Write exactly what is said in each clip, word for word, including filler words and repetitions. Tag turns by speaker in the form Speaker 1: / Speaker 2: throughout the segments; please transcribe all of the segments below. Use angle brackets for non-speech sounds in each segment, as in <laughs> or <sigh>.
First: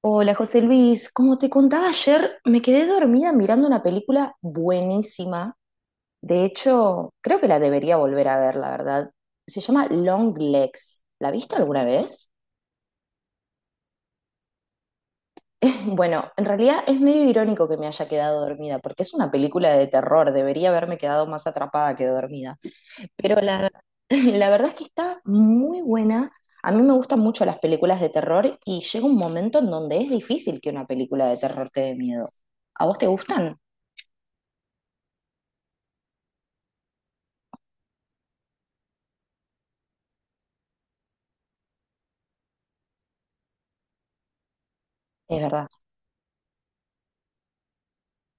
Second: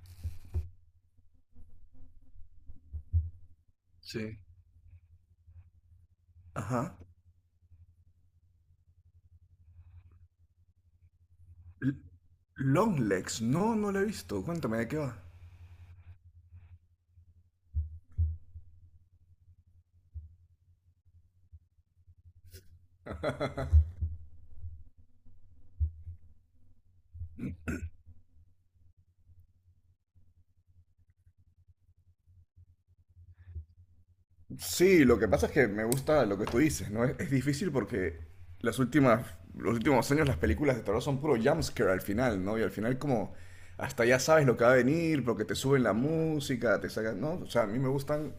Speaker 1: Hola José Luis, como te contaba ayer, me quedé dormida mirando una película
Speaker 2: Sí.
Speaker 1: buenísima. De
Speaker 2: Ajá.
Speaker 1: hecho, creo que la debería volver a ver, la verdad. Se llama Long Legs. ¿La viste alguna
Speaker 2: L-
Speaker 1: vez?
Speaker 2: Longlegs. No, no la he visto. Cuéntame de qué va.
Speaker 1: <laughs> Bueno, en realidad es medio irónico que me haya quedado dormida, porque es una película de terror. Debería haberme quedado más atrapada que dormida. Pero la,
Speaker 2: <laughs>
Speaker 1: <laughs> la verdad es que está muy buena. A mí me gustan mucho las películas de terror y llega un momento en donde es difícil que una película de terror te dé miedo. ¿A vos te gustan?
Speaker 2: Sí, lo que pasa es que me gusta lo que tú dices, ¿no? Es, es difícil porque las últimas, los últimos años las películas de terror son puro jumpscare al final, ¿no? Y al final como hasta ya sabes lo que va a venir
Speaker 1: Es
Speaker 2: porque te
Speaker 1: verdad.
Speaker 2: suben la música, te sacan, ¿no? O sea, a mí me gustan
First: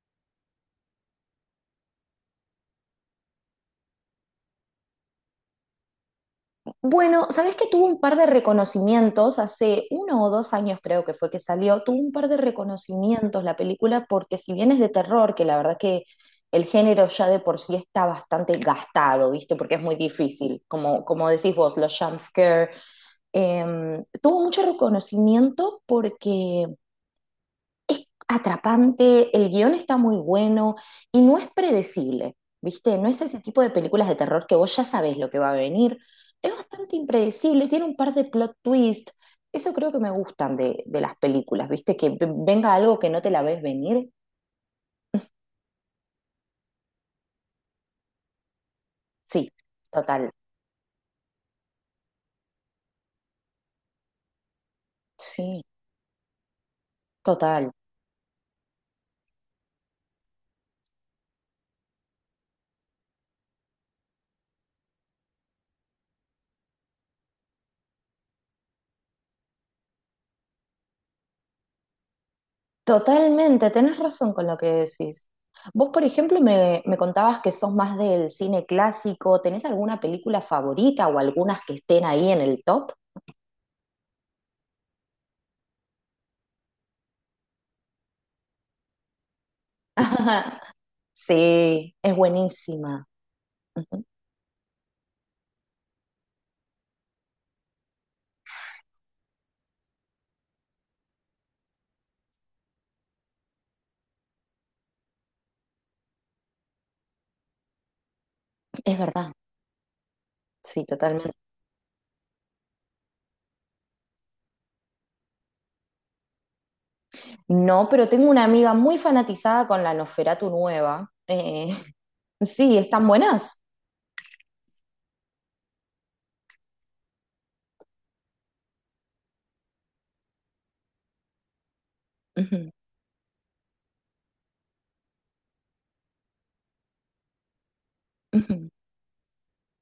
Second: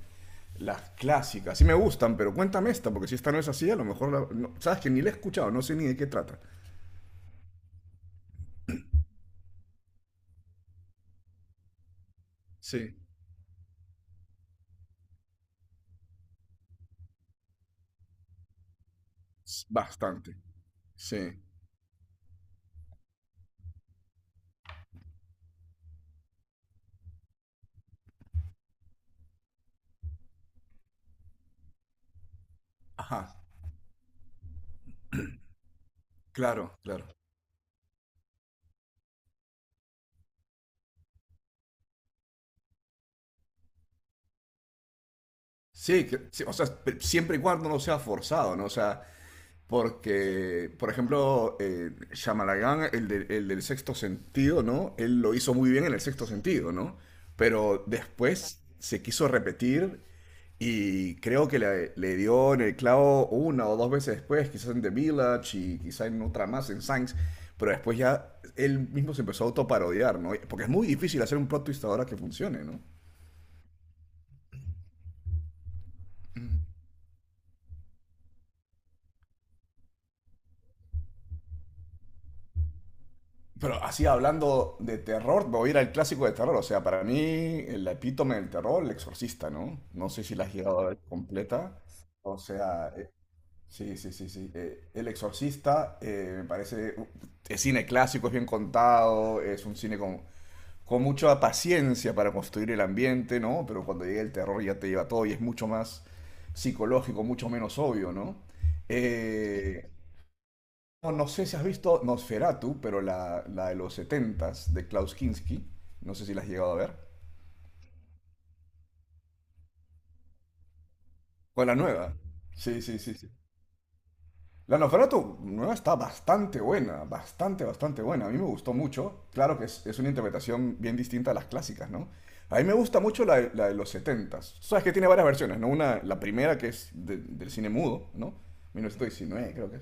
Speaker 2: las clásicas. Sí me gustan, pero cuéntame esta porque si esta no es así, a lo mejor la- no- sabes que ni la he escuchado, no sé ni de qué trata.
Speaker 1: Bueno, ¿sabés que tuvo un par de reconocimientos? Hace uno o dos años creo que fue que salió, tuvo un par de
Speaker 2: Sí.
Speaker 1: reconocimientos la película porque si bien es de terror, que la verdad que el género ya de por sí está bastante gastado, ¿viste?
Speaker 2: S-
Speaker 1: Porque es muy
Speaker 2: Bastante.
Speaker 1: difícil, como, como
Speaker 2: Sí.
Speaker 1: decís vos, los jumpscare. Eh, tuvo mucho reconocimiento porque es atrapante, el guión está muy bueno y no es predecible, ¿viste? No es
Speaker 2: Ajá.
Speaker 1: ese tipo de películas de terror que vos ya sabés lo que va a venir. Es
Speaker 2: Claro,
Speaker 1: bastante
Speaker 2: claro.
Speaker 1: impredecible, tiene un par de plot twists. Eso creo que me gustan de, de las películas, ¿viste? Que v- venga algo que no te la ves venir.
Speaker 2: Sí, que- sí, o sea, pe- siempre y cuando no sea forzado, ¿no? O sea,
Speaker 1: Sí, total.
Speaker 2: porque, por ejemplo, eh, Shyamalan, el, de- el del sexto sentido, ¿no? Él lo hizo
Speaker 1: Sí,
Speaker 2: muy bien en el sexto sentido, ¿no?
Speaker 1: total.
Speaker 2: Pero después se quiso repetir y creo que le, le dio en el clavo una o dos veces después, quizás en The Village y quizás en otra más, en Signs, pero después ya él mismo se empezó a autoparodiar, ¿no? Porque es muy difícil hacer un plot twist ahora que funcione, ¿no?
Speaker 1: Totalmente, tenés razón con lo que decís. Vos, por ejemplo, me, me contabas que sos más del cine clásico. ¿Tenés alguna película favorita o algunas que estén ahí en el top?
Speaker 2: Pero así hablando de terror, me voy a ir al clásico de terror. O sea, para mí el epítome del terror, El Exorcista, ¿no?
Speaker 1: <laughs>
Speaker 2: No sé si la has
Speaker 1: Ajá.
Speaker 2: llegado a ver completa.
Speaker 1: Sí, es
Speaker 2: O sea,
Speaker 1: buenísima.
Speaker 2: eh, sí,
Speaker 1: Ujú,
Speaker 2: sí, sí, sí. Eh, El Exorcista eh, me parece. uh, Es cine clásico, es bien contado, es un cine con, con mucha paciencia para construir el ambiente, ¿no? Pero cuando llega el terror ya te lleva todo y es mucho más psicológico, mucho menos obvio, ¿no?
Speaker 1: es verdad,
Speaker 2: Eh,
Speaker 1: sí,
Speaker 2: no, no
Speaker 1: totalmente.
Speaker 2: sé si has visto Nosferatu, pero la, la de los setentas de Klaus Kinski. No sé si la has llegado a ver.
Speaker 1: No, pero tengo una amiga muy fanatizada con la Nosferatu nueva.
Speaker 2: O
Speaker 1: Eh,
Speaker 2: la nueva.
Speaker 1: <laughs> sí,
Speaker 2: Sí, sí,
Speaker 1: están
Speaker 2: sí, sí.
Speaker 1: buenas.
Speaker 2: La novela tu- nueva está bastante buena, bastante, bastante buena. A mí me gustó mucho. Claro que es, es una interpretación bien distinta a las clásicas, ¿no? A mí me gusta mucho la, de- la de los setentas. Sabes que tiene varias versiones, ¿no? Una, la primera que es de- del cine mudo, ¿no? mil novecientos diecinueve creo que es.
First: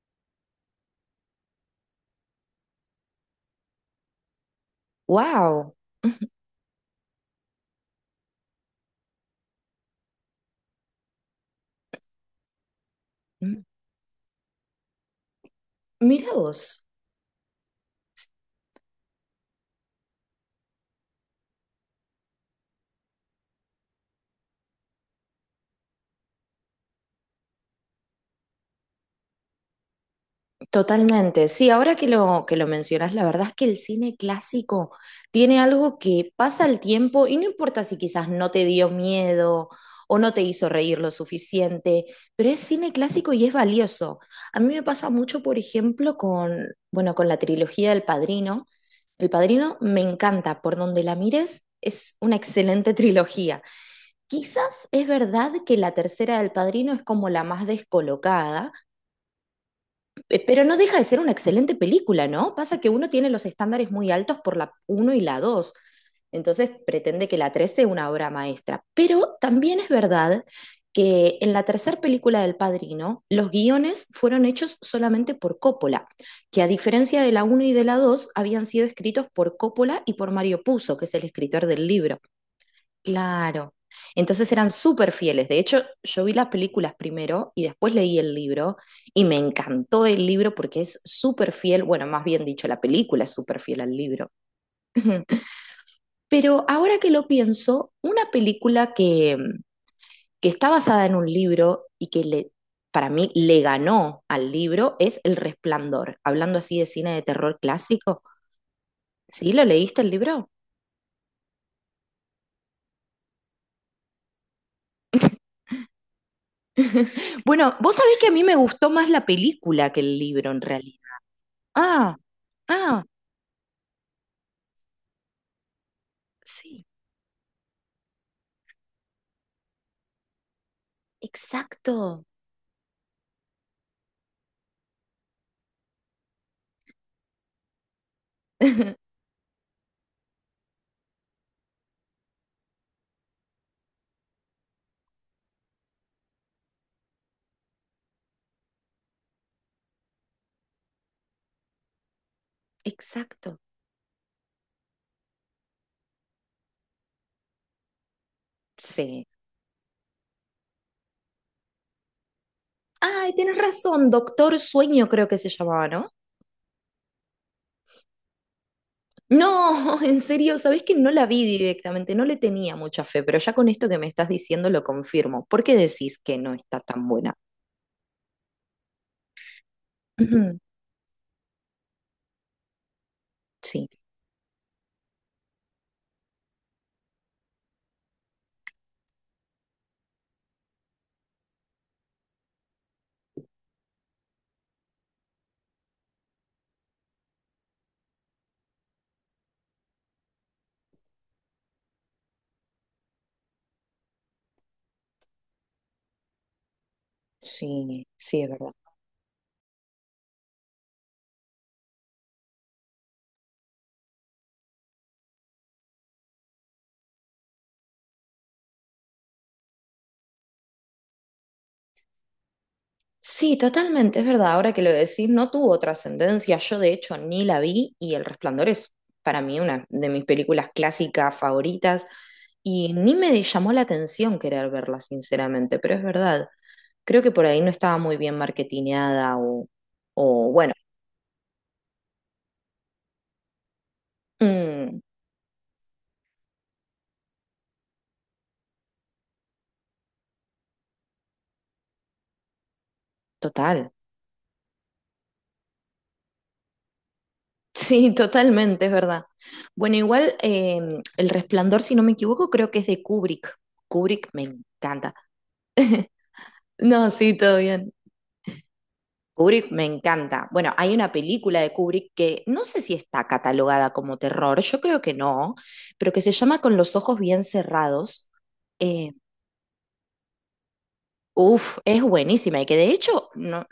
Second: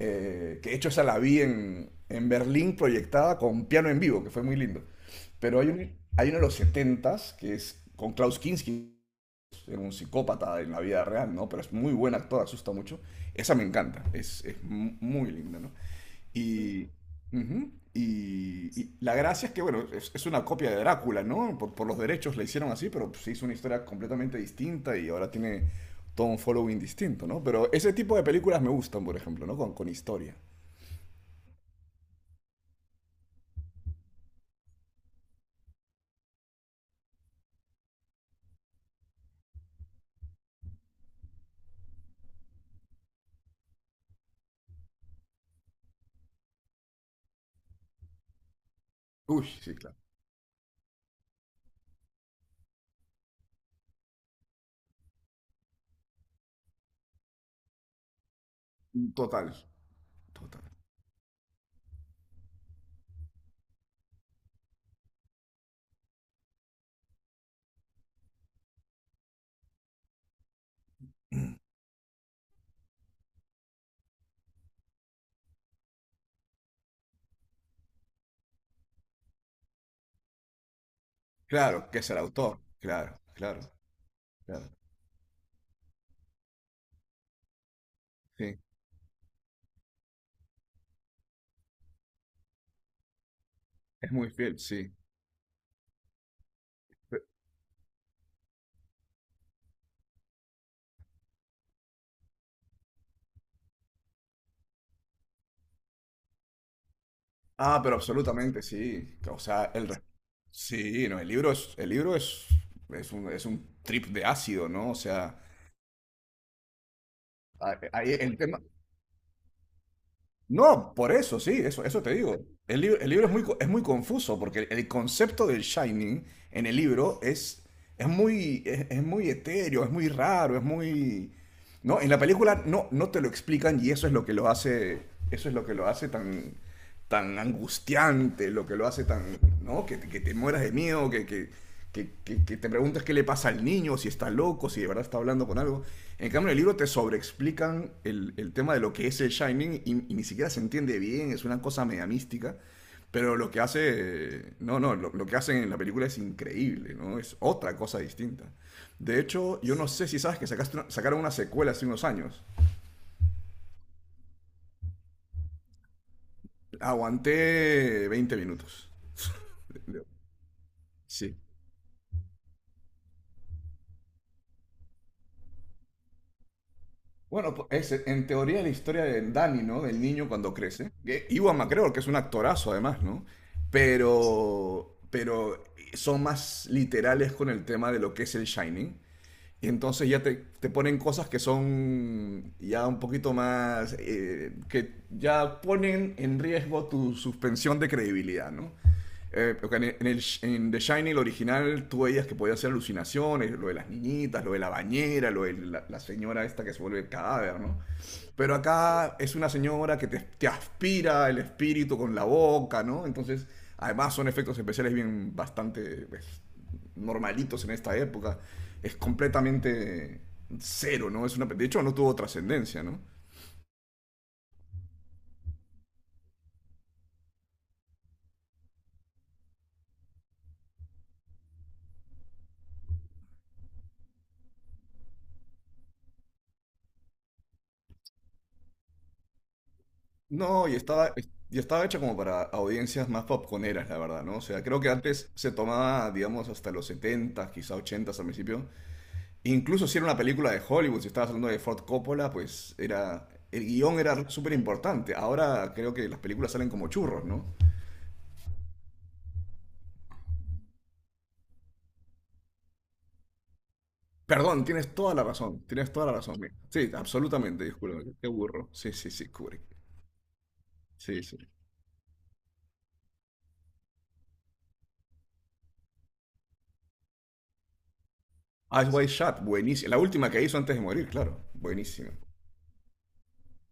Speaker 2: Eh, que de hecho esa la vi en, en Berlín proyectada con piano en vivo, que fue muy lindo. Pero hay,
Speaker 1: Wow.
Speaker 2: un, hay uno de los setentas que es con Klaus Kinski, era un psicópata en la vida real, ¿no? Pero es muy buen actor, asusta mucho. Esa me encanta, es, es mu- muy linda, ¿no?
Speaker 1: Mira vos.
Speaker 2: Y, Ujú. Y, y la gracia es que, bueno, es, es una copia de Drácula, ¿no? Por, por los derechos la hicieron así, pero pues, se hizo una historia completamente distinta y ahora tiene todo un following distinto, ¿no? Pero ese tipo de películas me gustan, por ejemplo, ¿no? Con, con historia.
Speaker 1: Totalmente, sí, ahora que lo, que lo mencionas, la verdad es que el cine clásico tiene algo que pasa el tiempo y no importa si quizás no te dio miedo o no te hizo reír lo suficiente, pero es cine clásico y es valioso. A mí me pasa mucho, por ejemplo, con, bueno, con la trilogía del Padrino. El
Speaker 2: Uy, sí,
Speaker 1: Padrino
Speaker 2: claro.
Speaker 1: me encanta, por donde la mires, es una excelente <laughs> trilogía. Quizás es verdad que la tercera del Padrino es como la más descolocada.
Speaker 2: Total,
Speaker 1: Pe- Pero
Speaker 2: total.
Speaker 1: no deja de ser una excelente película, ¿no? Pasa que uno tiene los estándares muy altos por la uno y la dos. Entonces pretende que la tres sea una obra maestra. Pero también es verdad que en la tercera película del Padrino, los guiones fueron hechos solamente por Coppola, que a diferencia de la uno y de la dos habían sido escritos por Coppola y por Mario Puzo, que es el escritor del
Speaker 2: Claro, que es el
Speaker 1: libro.
Speaker 2: autor. Claro, claro,
Speaker 1: Claro. Entonces
Speaker 2: claro.
Speaker 1: eran súper fieles. De hecho, yo vi las películas primero y después leí el
Speaker 2: Sí,
Speaker 1: libro y me encantó el libro porque es súper fiel, bueno, más bien dicho, la película es súper fiel al
Speaker 2: es muy
Speaker 1: libro.
Speaker 2: fiel, sí.
Speaker 1: <laughs> Pero ahora que lo pienso, una película que, que está basada en un libro y que le, para mí le ganó al libro es El Resplandor, hablando así de cine de terror
Speaker 2: Ah, pero
Speaker 1: clásico.
Speaker 2: absolutamente, sí. O
Speaker 1: ¿Sí? ¿Lo
Speaker 2: sea. el
Speaker 1: leíste
Speaker 2: re-
Speaker 1: el libro?
Speaker 2: Sí, no, el libro es, el libro es, es un, es un trip de ácido, ¿no? O sea,
Speaker 1: <laughs> Bueno,
Speaker 2: a-
Speaker 1: vos
Speaker 2: ahí
Speaker 1: sabés que a
Speaker 2: el
Speaker 1: mí me
Speaker 2: tema.
Speaker 1: gustó más la película que el libro en
Speaker 2: No,
Speaker 1: realidad.
Speaker 2: por eso, sí, eso, eso te
Speaker 1: Ah,
Speaker 2: digo. El, lib-
Speaker 1: ah,
Speaker 2: el libro es muy, co- es muy confuso, porque el concepto del Shining en el
Speaker 1: sí,
Speaker 2: libro es, es muy, es, es muy etéreo, es muy raro, es muy. ¿No? En la
Speaker 1: exacto,
Speaker 2: película no, no te lo explican y eso es lo que lo hace, eso es lo que lo hace tan, tan angustiante, lo que lo hace
Speaker 1: <laughs>
Speaker 2: tan, ¿no? Que, que te mueras de miedo, que, que, que, que que te preguntas qué le pasa al niño, si está loco, si de verdad está hablando con algo. En cambio, en el libro te sobreexplican el, el tema de lo que es el Shining y, y ni siquiera se entiende bien, es una cosa media mística. Pero lo
Speaker 1: exacto,
Speaker 2: que hace, no, no, lo, lo que hacen en la película es increíble, ¿no? Es otra cosa distinta. De
Speaker 1: sí.
Speaker 2: hecho, yo no sé si sabes que sacaste una- sacaron una secuela hace unos años.
Speaker 1: Ay, tienes razón, Doctor Sueño creo que se llamaba, ¿no?
Speaker 2: Aguanté veinte minutos.
Speaker 1: No, <laughs> en serio, ¿sabés que no la
Speaker 2: Sí.
Speaker 1: vi directamente? No le tenía mucha fe, pero ya con esto que me estás diciendo lo confirmo. ¿Por qué decís que no está tan buena?
Speaker 2: Bueno, pues, es en teoría la historia de Danny, ¿no? Del niño cuando
Speaker 1: Ujú,
Speaker 2: crece. Que Ewan McGregor, que es un actorazo además, ¿no?
Speaker 1: <clears throat> sí.
Speaker 2: Pero, pero son más literales con el tema de lo que es el Shining. Y entonces ya te, te ponen cosas que son ya un poquito más, eh, que ya ponen en riesgo tu suspensión de credibilidad, ¿no? Eh, porque en, el- en el, en The Shining, el original, tú veías que podía hacer alucinaciones, lo de las niñitas, lo de la bañera, lo de la, la señora esta que se vuelve el cadáver, ¿no?
Speaker 1: Sí, sí, es
Speaker 2: Pero
Speaker 1: verdad.
Speaker 2: acá es una señora que te, te aspira el espíritu con la boca, ¿no? Entonces, además son efectos especiales bien bastante pues, normalitos en esta época. Es completamente cero, ¿no? Es una, de hecho, no tuvo trascendencia, ¿no?
Speaker 1: Sí, totalmente, es verdad. Ahora que lo decís, no tuvo trascendencia. Yo, de hecho, ni la vi y El Resplandor es para mí una de mis películas clásicas favoritas y ni me llamó la atención querer verla, sinceramente, pero es verdad. Creo que por ahí no estaba muy bien marketineada o, o
Speaker 2: No,
Speaker 1: bueno,
Speaker 2: y estaba, y estaba hecha como para audiencias más popconeras, la verdad, ¿no? O sea, creo que
Speaker 1: mm,
Speaker 2: antes se tomaba, digamos, hasta los setenta, quizá ochenta al principio, incluso si era una película de Hollywood, si estabas hablando de Ford Coppola, pues era el
Speaker 1: total. <laughs>
Speaker 2: guión era súper importante. Ahora creo que las películas salen como churros, ¿no?
Speaker 1: Sí, totalmente, es verdad. Bueno, igual eh, El Resplandor, si no me equivoco, creo que es de Kubrick. Kubrick me
Speaker 2: Perdón, tienes toda
Speaker 1: encanta.
Speaker 2: la razón, tienes toda la razón. Mira. Sí,
Speaker 1: No, sí, todo
Speaker 2: absolutamente,
Speaker 1: bien.
Speaker 2: disculpa, qué burro. Sí, sí, sí, Kubrick.
Speaker 1: Kubrick me encanta. Bueno, hay una
Speaker 2: Sí, sí.
Speaker 1: película de Kubrick que no sé si está catalogada como terror, yo creo que no, pero que se llama Con los ojos bien cerrados.
Speaker 2: Eyes Wide
Speaker 1: Eh,
Speaker 2: Shut, buenísima. La última que hizo antes de morir, claro,
Speaker 1: Uf, es
Speaker 2: buenísima.
Speaker 1: buenísima y que de hecho no,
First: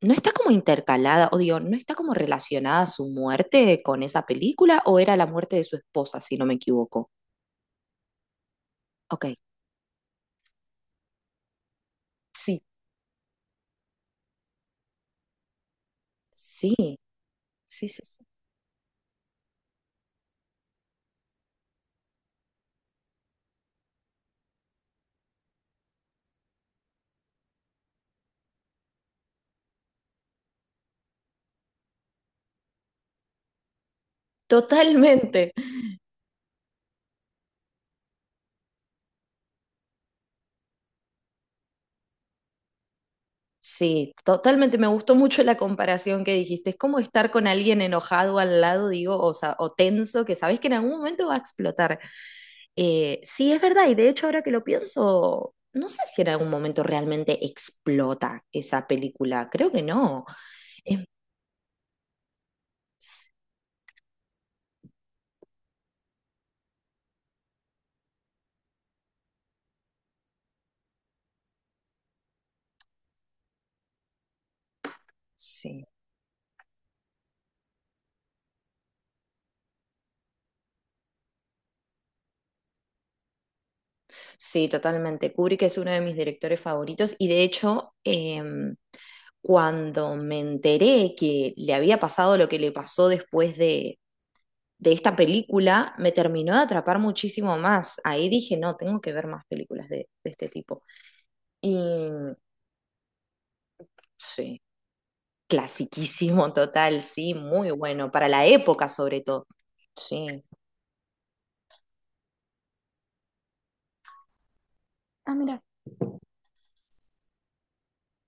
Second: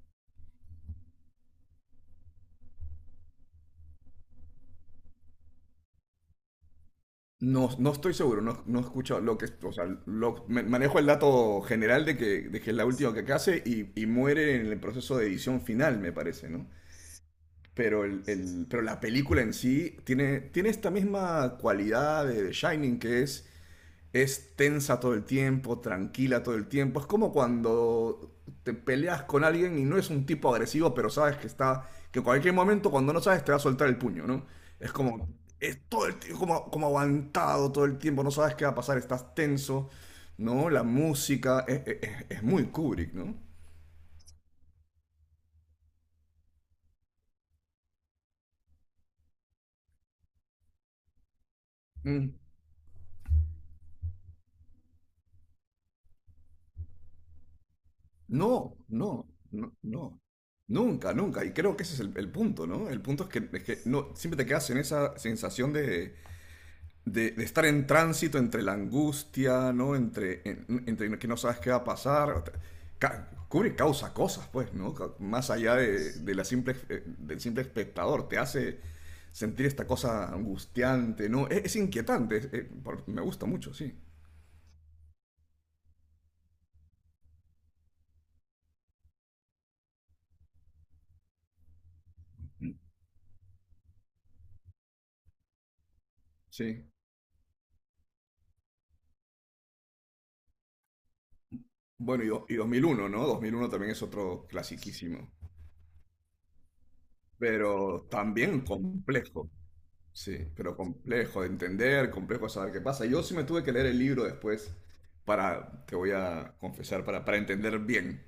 Speaker 1: no está como intercalada, o digo, no está como relacionada su muerte con esa película, o era la muerte de su esposa, si no me equivoco.
Speaker 2: No, no estoy seguro, no, no he escuchado
Speaker 1: Ok,
Speaker 2: lo que, o sea, lo- me- manejo el dato general de que, de
Speaker 1: sí,
Speaker 2: que es la última que hace y, y muere en el proceso de edición final, me parece, ¿no?
Speaker 1: sí, sí, sí,
Speaker 2: Pero, el,
Speaker 1: sí.
Speaker 2: el- pero la película en sí tiene, tiene esta misma cualidad de The Shining que es, es tensa todo el tiempo, tranquila todo el tiempo. Es como cuando te peleas con alguien y no es un tipo agresivo, pero sabes que está, que en cualquier momento cuando no sabes te va a soltar el puño, ¿no? Es como,
Speaker 1: Totalmente.
Speaker 2: es todo el tiempo, como, como aguantado todo el tiempo, no sabes qué va a pasar, estás tenso, ¿no? La música es, es- es- es muy Kubrick, ¿no?
Speaker 1: Sí, totalmente. Me gustó mucho la comparación que dijiste. Es como estar con alguien enojado al lado, digo, o, sa- o tenso, que sabes que en algún momento va a explotar.
Speaker 2: Mm.
Speaker 1: Eh, sí, es verdad. Y de hecho, ahora que lo pienso, no sé si en algún momento realmente explota
Speaker 2: No,
Speaker 1: esa
Speaker 2: no,
Speaker 1: película. Creo
Speaker 2: no,
Speaker 1: que
Speaker 2: no.
Speaker 1: no. Es-
Speaker 2: Nunca, nunca. Y creo que ese es el, el punto, ¿no? El punto es que, es que no, siempre te quedas en esa sensación de, de- de estar en tránsito entre la angustia, ¿no? Entre, en- entre que no sabes qué va a pasar. Ca- Kubrick causa cosas, pues, ¿no? Ca- Más allá
Speaker 1: sí,
Speaker 2: de, de la simple, eh, del simple espectador. Te hace sentir esta cosa angustiante, ¿no? Es, es inquietante. Es- eh, por- me gusta mucho, sí.
Speaker 1: sí, totalmente. Kubrick es uno de mis directores favoritos y de hecho... em, cuando me enteré que le había pasado lo que le pasó después de, de esta película me terminó de
Speaker 2: Sí.
Speaker 1: atrapar muchísimo más. Ahí dije, no, tengo que ver más películas de, de este tipo. Y
Speaker 2: Bueno, y, do- y dos mil uno, ¿no? Dos mil uno también es otro
Speaker 1: sí,
Speaker 2: clasiquísimo.
Speaker 1: clasiquísimo total, sí, muy
Speaker 2: Pero
Speaker 1: bueno, para la
Speaker 2: también
Speaker 1: época sobre todo.
Speaker 2: complejo,
Speaker 1: Sí.
Speaker 2: sí, pero complejo de entender, complejo de saber qué pasa. Yo sí me tuve que leer el libro después
Speaker 1: Ah, mira.
Speaker 2: para, te voy a confesar, para, para entender bien,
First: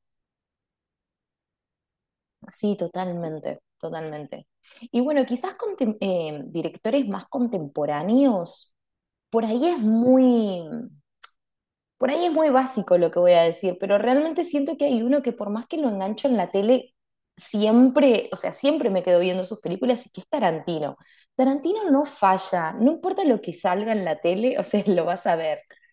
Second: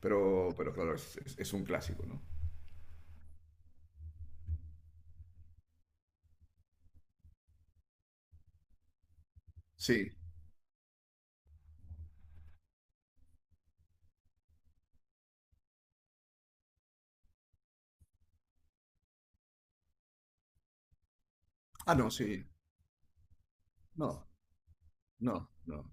Speaker 2: pero, pero claro, es, es- es un clásico, ¿no?
Speaker 1: Sí, totalmente, totalmente. Y bueno, quizás contem- eh, directores más contemporáneos, por ahí es
Speaker 2: Sí.
Speaker 1: muy, por ahí es muy básico lo que voy a decir, pero realmente siento que hay uno que por más que lo engancho en la tele, siempre, o sea, siempre me quedo viendo sus películas y que es Tarantino. Tarantino
Speaker 2: Ah,
Speaker 1: no
Speaker 2: no, sí.
Speaker 1: falla, no importa lo que salga en la
Speaker 2: No,
Speaker 1: tele, o sea, <laughs> lo vas a
Speaker 2: no,
Speaker 1: ver,
Speaker 2: no,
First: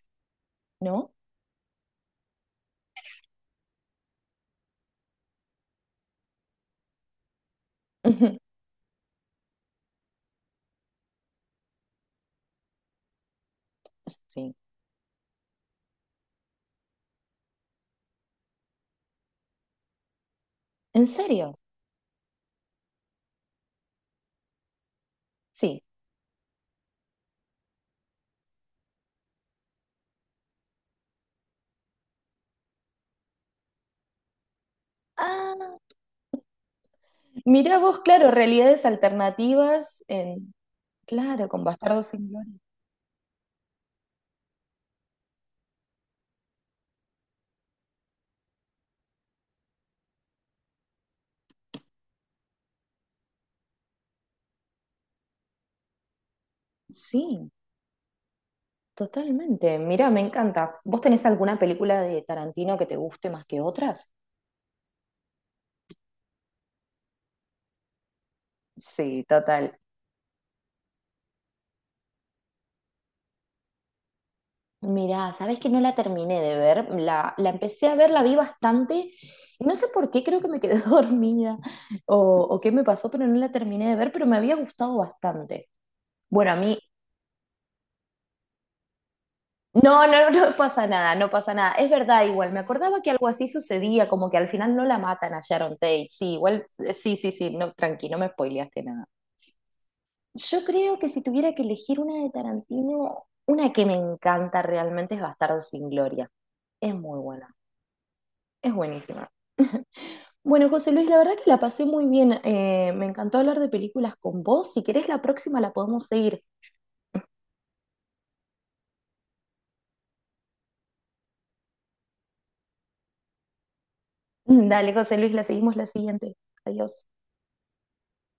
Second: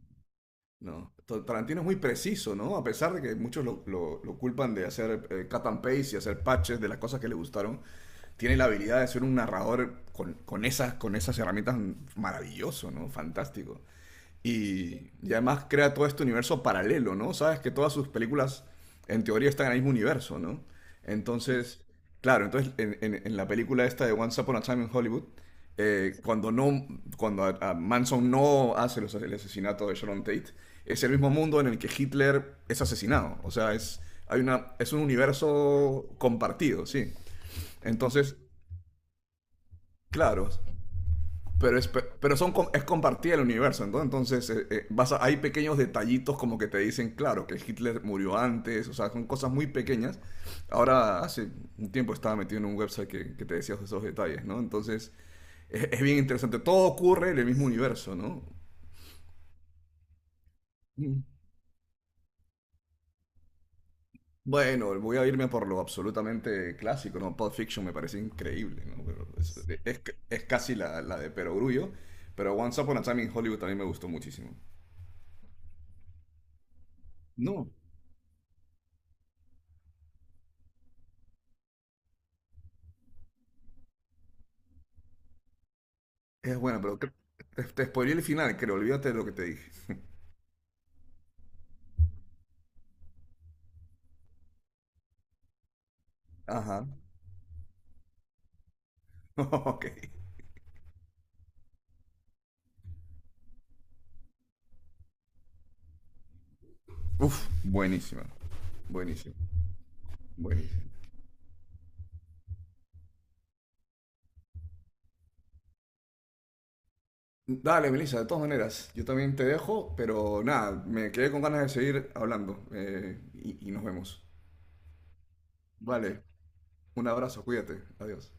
Speaker 1: ¿no?
Speaker 2: no. Ta- Tarantino es muy preciso, ¿no? A pesar de que muchos lo, lo- lo culpan de hacer eh, cut and paste y hacer patches de las cosas que le gustaron,
Speaker 1: <laughs> Ujú,
Speaker 2: tiene la habilidad de ser un narrador con, con esas, con esas herramientas mm, maravilloso, ¿no? Fantástico.
Speaker 1: sí.
Speaker 2: Y, y además crea todo este universo paralelo, ¿no? Sabes que todas sus películas, en teoría, están en el mismo universo, ¿no?
Speaker 1: ¿En serio?
Speaker 2: Entonces, claro, entonces en, en- en la película esta de Once Upon a Time in Hollywood,
Speaker 1: Sí.
Speaker 2: eh, cuando no, cuando a- a Manson no hace los- el asesinato de Sharon Tate, es el mismo mundo en el que Hitler es asesinado. O sea, es, hay una, es un
Speaker 1: Ah,
Speaker 2: universo compartido, sí.
Speaker 1: mirá vos, claro,
Speaker 2: Entonces,
Speaker 1: realidades alternativas
Speaker 2: claro,
Speaker 1: en, claro, con
Speaker 2: pero, es,
Speaker 1: Bastardos sin
Speaker 2: pero son,
Speaker 1: Gloria.
Speaker 2: es compartida el universo, ¿no? Entonces eh, eh, vas a- hay pequeños detallitos como que te dicen, claro, que Hitler murió antes, o sea, son cosas muy pequeñas. Ahora, hace un tiempo estaba metido en un website que, que te decía esos detalles, ¿no? Entonces, es, es bien interesante, todo ocurre en el
Speaker 1: Sí,
Speaker 2: mismo universo, ¿no?
Speaker 1: totalmente. Mira, me encanta. ¿Vos
Speaker 2: Mm.
Speaker 1: tenés alguna película de Tarantino que te guste más que otras?
Speaker 2: Bueno, voy a irme por lo absolutamente clásico, ¿no? Pulp Fiction me parece increíble, ¿no?
Speaker 1: Sí,
Speaker 2: Pero es,
Speaker 1: total.
Speaker 2: es- es casi la, la de Perogrullo, pero Once Upon a Time in Hollywood también me gustó muchísimo.
Speaker 1: Mirá, sabes que no la terminé de ver, la, la
Speaker 2: No.
Speaker 1: empecé a ver, la vi bastante, y no sé por qué, creo que me quedé <laughs> dormida o, o qué me pasó, pero no la terminé de ver, pero me había gustado bastante. Bueno, a
Speaker 2: Es
Speaker 1: mí,
Speaker 2: bueno, pero cre- te, te spoileé el final, creo. Olvídate de lo que te dije.
Speaker 1: no,
Speaker 2: <laughs>
Speaker 1: no, <laughs> no pasa nada, no pasa nada, es verdad igual, me acordaba que algo así sucedía, como que al final no la matan a Sharon Tate, sí, igual,
Speaker 2: Ajá. <laughs>
Speaker 1: eh, sí, sí, sí, no, tranqui, no me spoileaste nada.
Speaker 2: Ok.
Speaker 1: Yo creo que si tuviera que elegir una de Tarantino, una que me encanta realmente es Bastardo sin Gloria, es muy
Speaker 2: Uf,
Speaker 1: buena.
Speaker 2: buenísima.
Speaker 1: Es buenísima.
Speaker 2: Buenísima,
Speaker 1: Bueno,
Speaker 2: buenísima.
Speaker 1: José Luis, la verdad que la pasé muy bien. Eh, me encantó hablar de películas con vos. Si querés, la próxima la podemos seguir.
Speaker 2: Dale, Melissa, de todas maneras, yo también te dejo, pero nada, me quedé con ganas de seguir hablando eh, y, y nos vemos.
Speaker 1: <laughs> Dale, José Luis, la seguimos la
Speaker 2: Vale,
Speaker 1: siguiente. Adiós.
Speaker 2: un abrazo, cuídate, adiós.